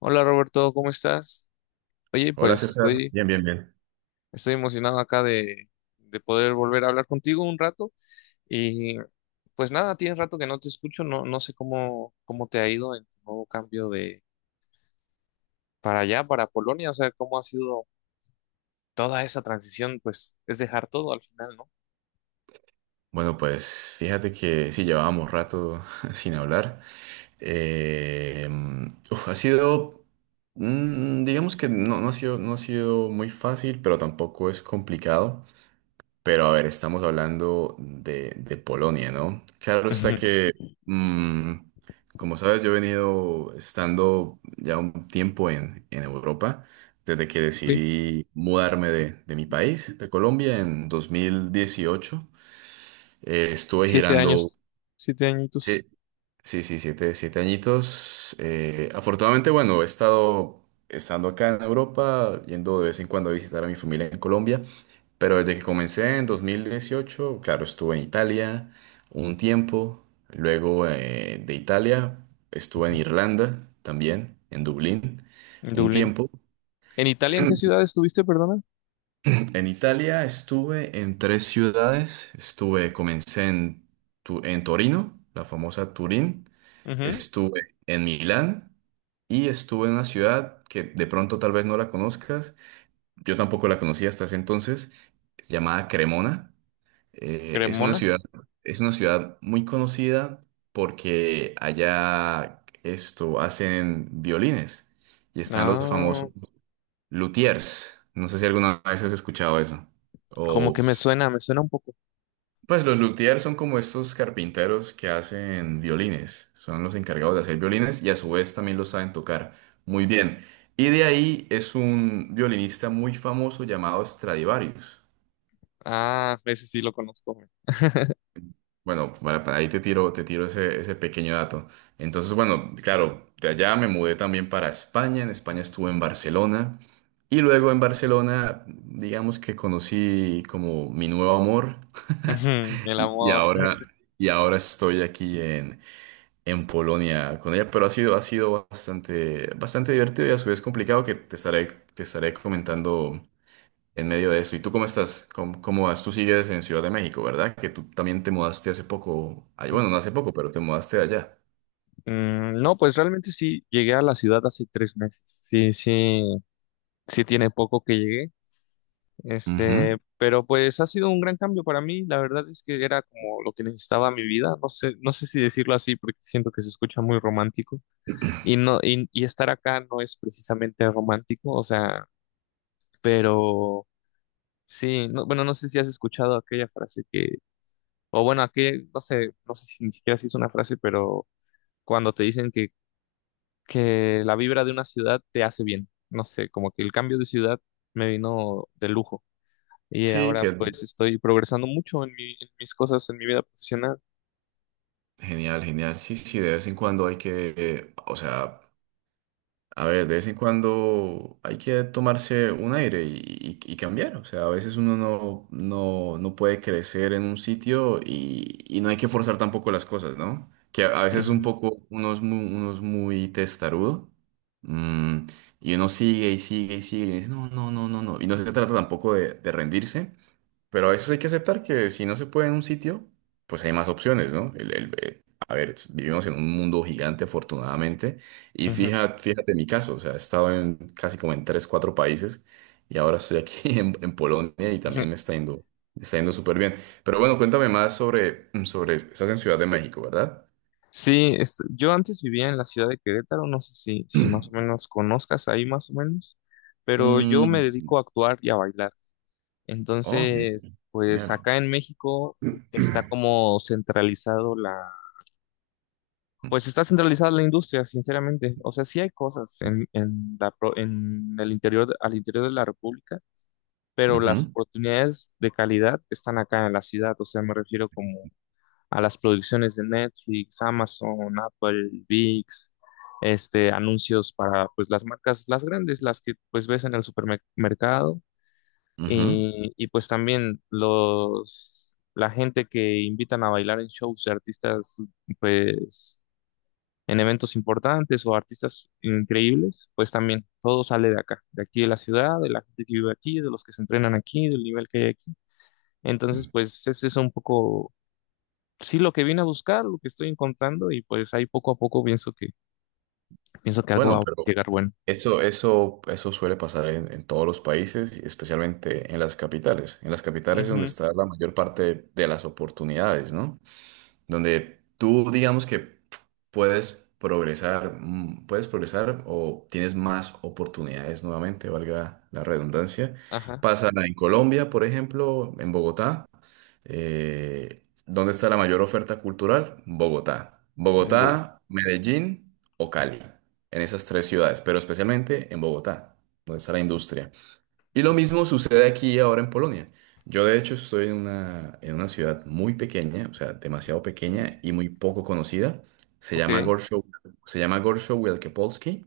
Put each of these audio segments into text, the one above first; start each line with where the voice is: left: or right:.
left: Hola Roberto, ¿cómo estás? Oye,
right: Hola
left: pues
right: César.
left: estoy,
right: Bien, bien, bien.
left: estoy emocionado acá de poder volver a hablar contigo un rato y pues nada, tienes rato que no te escucho, no, no sé cómo te ha ido en tu nuevo cambio de para allá, para Polonia, o sea, cómo ha sido toda esa transición, pues es dejar todo al final, ¿no?
right: Bueno, pues fíjate que sí llevábamos rato sin hablar. Eh, Uf, ha sido, digamos que no ha sido muy fácil, pero tampoco es complicado. Pero a ver, estamos hablando de Polonia, ¿no? Claro está
left: Ujú.
right: que, mm, como sabes, yo he venido estando ya un tiempo en Europa, desde que
left: Sí,
right: decidí mudarme de mi país, de Colombia, en 2018. Estuve
left: siete
right: girando,
left: años, siete
right: sí.
left: añitos
right: Sí, sí, siete añitos. Afortunadamente, bueno, he estado estando acá en Europa, yendo de vez en cuando a visitar a mi familia en Colombia, pero desde que comencé en 2018 claro, estuve en Italia un tiempo, luego de Italia estuve en Irlanda también, en Dublín,
left: en
right: un
left: Dublín.
right: tiempo.
left: ¿En Italia en qué ciudad estuviste, perdona?
right: En Italia estuve en tres ciudades. Comencé en, en Torino, la famosa Turín.
left: Ujú,
right: Estuve en Milán y estuve en una ciudad que de pronto tal vez no la conozcas. Yo tampoco la conocía hasta ese entonces, llamada Cremona. Es una
left: Cremona.
right: ciudad muy conocida porque allá esto hacen violines y están los
left: Ah,
right: famosos luthiers. No sé si alguna vez has escuchado eso.
left: como
right: O,
left: que me suena un poco.
right: pues los luthiers son como estos carpinteros que hacen violines. Son los encargados de hacer violines y a su vez también los saben tocar muy bien. Y de ahí es un violinista muy famoso llamado Stradivarius.
left: Ah, ese sí lo conozco, güey.
right: Bueno, para ahí te tiro ese pequeño dato. Entonces, bueno, claro, de allá me mudé también para España. En España estuve en Barcelona. Y luego en Barcelona, digamos que conocí como mi nuevo amor.
left: Ujú, el
right: Y, y
left: amor.
right: ahora, y ahora estoy aquí en, Polonia con ella. Pero ha sido bastante, bastante divertido y a su vez complicado que te estaré comentando en medio de eso. ¿Y tú cómo estás? Cómo vas? Tú sigues en Ciudad de México, ¿verdad? Que tú también te mudaste hace poco. Ay, bueno, no hace poco, pero te mudaste de allá.
left: No, pues realmente sí, llegué a la ciudad hace 3 meses. Sí, sí, sí tiene poco que llegué.
right: Ujú.
left: Pero pues ha sido un gran cambio para mí. La verdad es que era como lo que necesitaba mi vida. No sé, no sé si decirlo así porque siento que se escucha muy romántico. Y no, y estar acá no es precisamente romántico, o sea, pero sí, no, bueno, no sé si has escuchado aquella frase que, o bueno, aquella, no sé, no sé si ni siquiera si es una frase, pero cuando te dicen que la vibra de una ciudad te hace bien. No sé, como que el cambio de ciudad me vino de lujo. Y
right: Sí,
left: ahora
right: que
left: pues estoy progresando mucho en en mis cosas, en mi vida profesional.
right: genial, genial. Sí, sí, de vez en cuando hay que, o sea, a ver, de vez en cuando hay que tomarse un aire y, y cambiar. O sea, a veces uno no puede crecer en un sitio y, no hay que forzar tampoco las cosas, ¿no? Que a veces un
left: Ujú,
right: poco uno es muy testarudo, mm, y uno sigue y sigue y sigue y dice, no, no, no, no, no. Y no se trata tampoco de rendirse, pero a veces hay que aceptar que si no se puede en un sitio, pues hay más opciones, ¿no? A ver, vivimos en un mundo gigante, afortunadamente, y
left: ujú,
right: fíjate mi caso, o sea, he estado en casi como en tres, cuatro países y ahora estoy aquí en, Polonia y
left: ujú.
right: también me me está yendo súper bien. Pero bueno, cuéntame más sobre, estás en Ciudad de México, ¿verdad?
left: Sí, yo antes vivía en la ciudad de Querétaro, no sé si, si más o menos conozcas ahí más o menos, pero yo me
right: Mm,
left: dedico a actuar y a bailar.
right: oh,
left: Entonces,
right: genial.
left: pues
right: Genial.
left: acá en México está como centralizado. Pues está centralizada la industria, sinceramente. O sea, sí hay cosas en en el interior, al interior de la República, pero las
right: Ujú,
left: oportunidades de calidad están acá en la ciudad. O sea, me refiero como a las producciones de Netflix, Amazon, Apple, VIX, anuncios para pues las marcas, las grandes, las que pues ves en el supermercado.
right: ujú.
left: Y pues también la gente que invitan a bailar en shows de artistas, pues en eventos importantes o artistas increíbles, pues también todo sale de acá, de aquí de la ciudad, de la gente que vive aquí, de los que se entrenan aquí, del nivel que hay aquí. Entonces, pues eso es un poco, sí, lo que vine a buscar, lo que estoy encontrando y pues ahí poco a poco pienso que algo
right: Bueno,
left: va a
right: pero
left: llegar bueno.
right: Eso suele pasar en todos los países, y especialmente en las capitales. En las capitales es donde
left: Ujú,
right: está la mayor parte de las oportunidades, ¿no? Donde tú digamos que puedes progresar o tienes más oportunidades nuevamente, valga la redundancia.
left: ajá,
right: Pasa en Colombia, por ejemplo, en Bogotá. ¿Dónde está la mayor oferta cultural? Bogotá.
left: Go-
right: Bogotá, Medellín o Cali. En esas tres ciudades, pero especialmente en Bogotá, donde está la industria. Y lo mismo sucede aquí ahora en Polonia. Yo de hecho estoy en una ciudad muy pequeña, o sea, demasiado pequeña y muy poco conocida. Se
left: ok.
right: llama Gorszow, Se llama Gorszow Wielkopolski.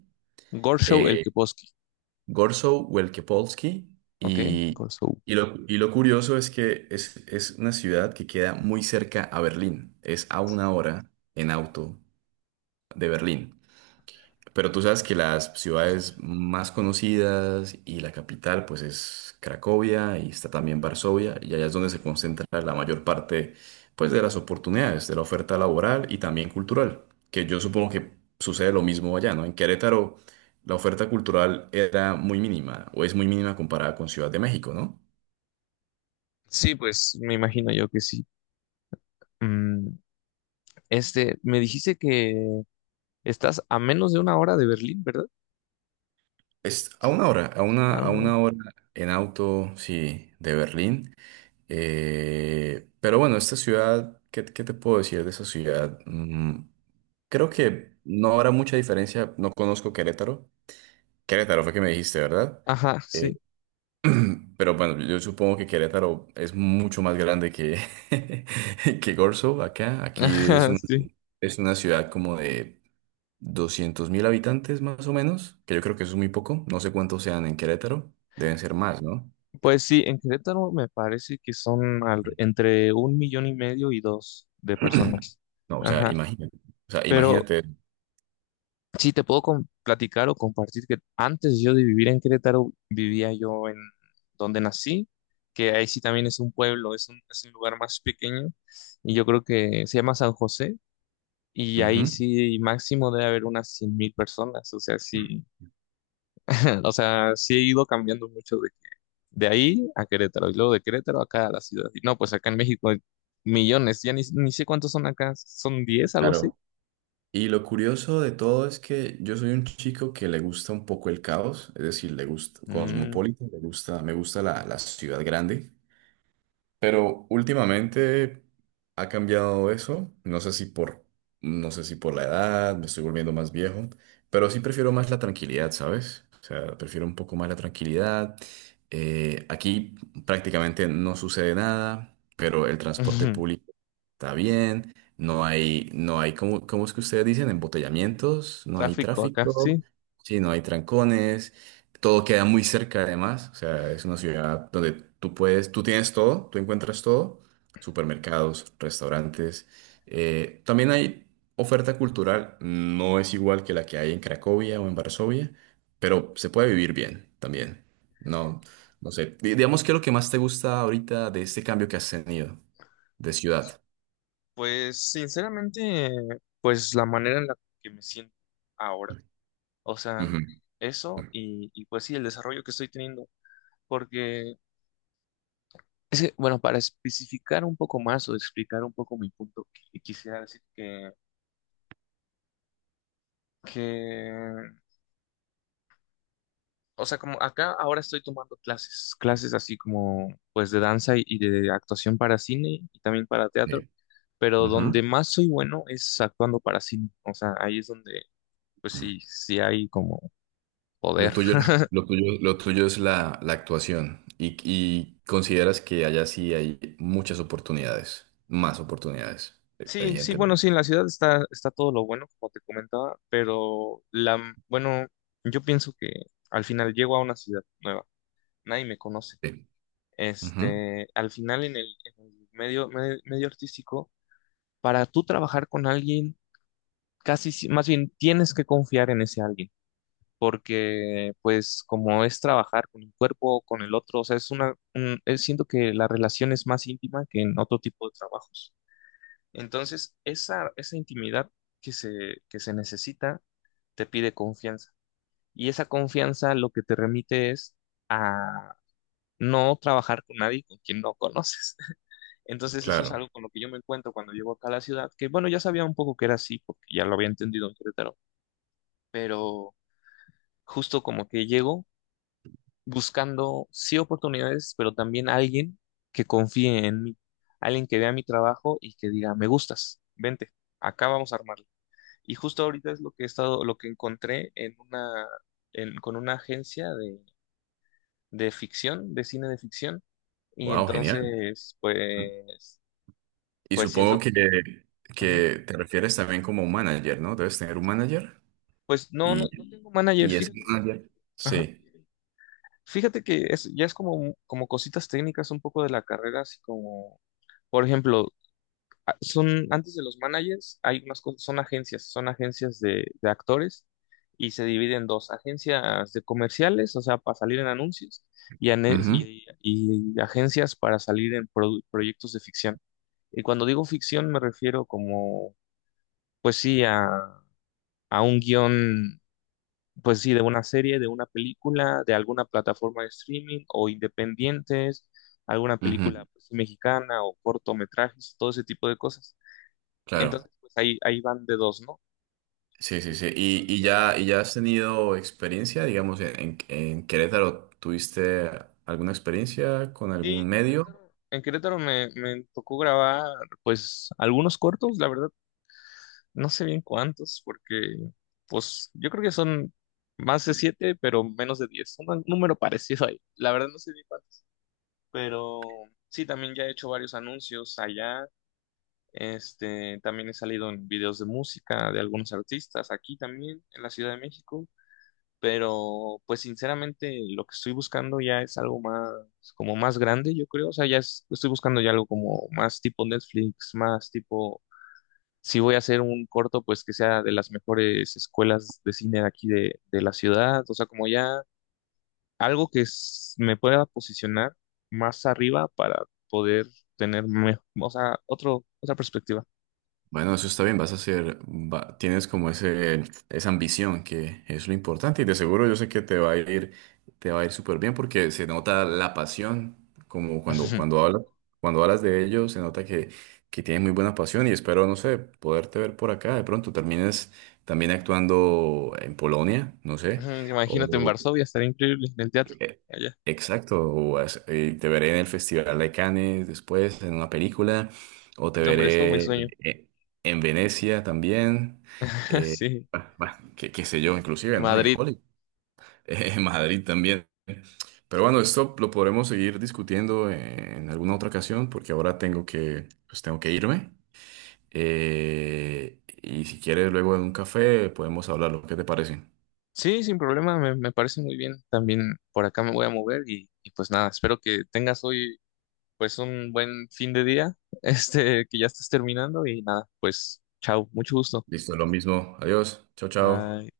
left: Gorshow el
right: eh,
left: Keposki,
right: Gorszow Wielkopolski.
left: ok,
right: Y,
left: Gorshow.
right: y lo curioso es que es una ciudad que queda muy cerca a Berlín. Es a una hora en auto de Berlín. Pero tú sabes que las ciudades más conocidas y la capital pues es Cracovia y está también Varsovia y allá es donde se concentra la mayor parte pues de las oportunidades, de la oferta laboral y también cultural, que yo supongo que sucede lo mismo allá, ¿no? En Querétaro la oferta cultural era muy mínima o es muy mínima comparada con Ciudad de México, ¿no?
left: Sí, pues me imagino yo que sí. Mm, Me dijiste que estás a menos de 1 hora de Berlín, ¿verdad?
right: Es
left: A
right: a
left: 1 hora.
right: una hora en auto, sí, de Berlín. Pero bueno, esta ciudad, qué te puedo decir de esa ciudad? Creo que no habrá mucha diferencia. No conozco Querétaro. Querétaro fue que me dijiste, ¿verdad?
left: Ajá,
right: Eh,
left: sí.
right: pero bueno, yo supongo que Querétaro es mucho más grande que, que Corzo acá.
left: Ajá, sí.
right: Es una ciudad como de 200.000 habitantes más o menos, que yo creo que eso es muy poco. No sé cuántos sean en Querétaro. Deben ser más, ¿no?
left: Pues sí, en Querétaro me parece que son entre 1,5 millones y dos de personas.
right: No, o sea,
left: Ajá.
right: imagínate. O sea,
left: Pero
right: imagínate.
left: sí, te puedo platicar o compartir que antes yo de vivir en Querétaro, vivía yo en donde nací, que ahí sí también es un pueblo, es un lugar más pequeño, y yo creo que se llama San José, y ahí
right: Ujú.
left: sí máximo debe haber unas 100 mil personas, o sea, sí, o sea, sí he ido cambiando mucho de ahí a Querétaro, y luego de Querétaro acá a la ciudad. Y no, pues acá en México hay millones, ya ni, ni sé cuántos son acá, son diez algo así.
right: Claro. Y lo curioso de todo es que yo soy un chico que le gusta un poco el caos, es decir, le gusta
left: Mm,
right: cosmopolita, le gusta, me gusta la ciudad grande. Pero últimamente ha cambiado eso, no sé si por la edad, me estoy volviendo más viejo, pero sí prefiero más la tranquilidad, ¿sabes? O sea, prefiero un poco más la tranquilidad. Aquí prácticamente no sucede nada, pero el transporte público está bien, no hay, cómo es que ustedes dicen? Embotellamientos, no hay
left: Tráfico acá,
right: tráfico,
left: sí.
right: sí, no hay trancones. Todo queda muy cerca además, o sea, es una ciudad donde tú puedes, tú tienes todo, tú encuentras todo, supermercados, restaurantes. También hay oferta cultural, no es igual que la que hay en Cracovia o en Varsovia, pero se puede vivir bien también. No, no sé, digamos que lo que más te gusta ahorita de este cambio que has tenido de ciudad.
left: Pues sinceramente, pues la manera en la que me siento ahora, o sea,
right: Ujú.
left: eso y pues sí, el desarrollo que estoy teniendo, porque es que, bueno, para especificar un poco más o explicar un poco mi punto, quisiera decir que o sea, como acá ahora estoy tomando clases, clases así como pues de danza y de actuación para cine y también para teatro,
right: Sí.
left: pero donde más soy bueno es actuando para cine. O sea, ahí es donde pues sí, sí hay como
right: Lo
left: poder.
right: tuyo, lo tuyo es la actuación y, consideras que allá sí hay muchas oportunidades, más oportunidades,
left: Sí, sí, bueno,
right: evidentemente.
left: sí, en la ciudad está, está todo lo bueno, como te comentaba, pero la, bueno, yo pienso que al final llego a una ciudad nueva, nadie me conoce.
right: Sí. Ujú,
left: Al final en el medio, medio artístico, para tú trabajar con alguien casi, más bien tienes que confiar en ese alguien, porque pues como es trabajar con un cuerpo, con el otro, o sea, siento que la relación es más íntima que en otro tipo de trabajos. Entonces, esa intimidad que se necesita te pide confianza. Y esa confianza lo que te remite es a no trabajar con nadie con quien no conoces. Entonces eso es
right: Claro.
left: algo con lo que yo me encuentro cuando llego acá a la ciudad, que bueno, ya sabía un poco que era así, porque ya lo había entendido en Querétaro, pero justo como que llego buscando sí oportunidades, pero también alguien que confíe en mí, alguien que vea mi trabajo y que diga, me gustas, vente, acá vamos a armarlo. Y justo ahorita es lo que he estado, lo que encontré en una, con una agencia de ficción, de cine de ficción, y
right: Wow, genial.
left: entonces, pues,
right: Y
left: pues
right: supongo
left: siento, ujú.
right: que te refieres también como un manager, ¿no? Debes tener un manager
left: Pues no, no,
right: y,
left: no tengo manager,
right: ese
left: fíjate.
right: manager.
left: Ajá.
right: Sí.
left: Fíjate que es, ya es como, como cositas técnicas un poco de la carrera, así como por ejemplo, son, antes de los managers, hay unas cosas, son agencias de actores y se dividen en dos, agencias de comerciales, o sea, para salir en anuncios, y,
right: Ujú,
left: y agencias para salir en proyectos de ficción. Y cuando digo ficción me refiero como, pues sí, a un guión, pues sí, de una serie, de una película, de alguna plataforma de streaming o independientes, alguna
right: ujú,
left: película pues, mexicana o cortometrajes, todo ese tipo de cosas.
right: Claro.
left: Entonces, pues ahí, ahí van de dos, ¿no?
right: Sí, sí,
left: Y ya,
right: sí.
left: pero
right: ¿Y, y
left: si
right: ya,
left: aparte.
right: y ya has tenido experiencia, digamos, en, Querétaro? ¿Tuviste alguna experiencia con
left: Sí,
right: algún medio?
left: En Querétaro me, me tocó grabar, pues, algunos cortos, la verdad, no sé bien cuántos, porque, pues, yo creo que son más de 7, pero menos de 10, un número parecido ahí, la verdad no sé bien cuántos, pero sí, también ya he hecho varios anuncios allá, también he salido en videos de música de algunos artistas, aquí también, en la Ciudad de México, pero pues sinceramente lo que estoy buscando ya es algo más, como más grande, yo creo, o sea, ya estoy buscando ya algo como más tipo Netflix, más tipo, si voy a hacer un corto, pues que sea de las mejores escuelas de cine de aquí de la ciudad, o sea, como ya algo que me pueda posicionar más arriba para poder tener, o sea, otro, otra perspectiva.
right: Bueno, eso está bien, vas a hacer, va- tienes como ese, esa ambición que es lo importante y de seguro yo sé que te va a ir súper bien porque se nota la pasión, como cuando cuando hablas de ello, se nota que tienes muy buena pasión y espero, no sé, poderte ver por acá. De pronto termines también actuando en Polonia, no sé.
left: Ujú, imagínate en Varsovia, estaría increíble en el teatro.
right: Eh,
left: Allá.
right: Exacto, o te veré en el Festival de Cannes después en una película, o te
left: No, hombre, esto me
right: veré
left: sueño.
right: eh, en Venecia también,
left: Sí,
right: bah, bah, qué sé yo,
left: en
right: inclusive, ¿no? En
left: Madrid.
right: Hollywood, en Madrid también. Pero bueno, esto lo podremos seguir discutiendo en alguna otra ocasión, porque ahora pues tengo que irme. Y si quieres, luego en un café podemos hablar, ¿qué te parece?
left: Sí, sin problema, me parece muy bien. También por acá me voy a mover y pues nada, espero que tengas hoy pues un buen fin de día, que ya estés terminando y nada, pues chao, mucho gusto.
right: Listo, lo mismo. Adiós, chao, chao.
left: Bye.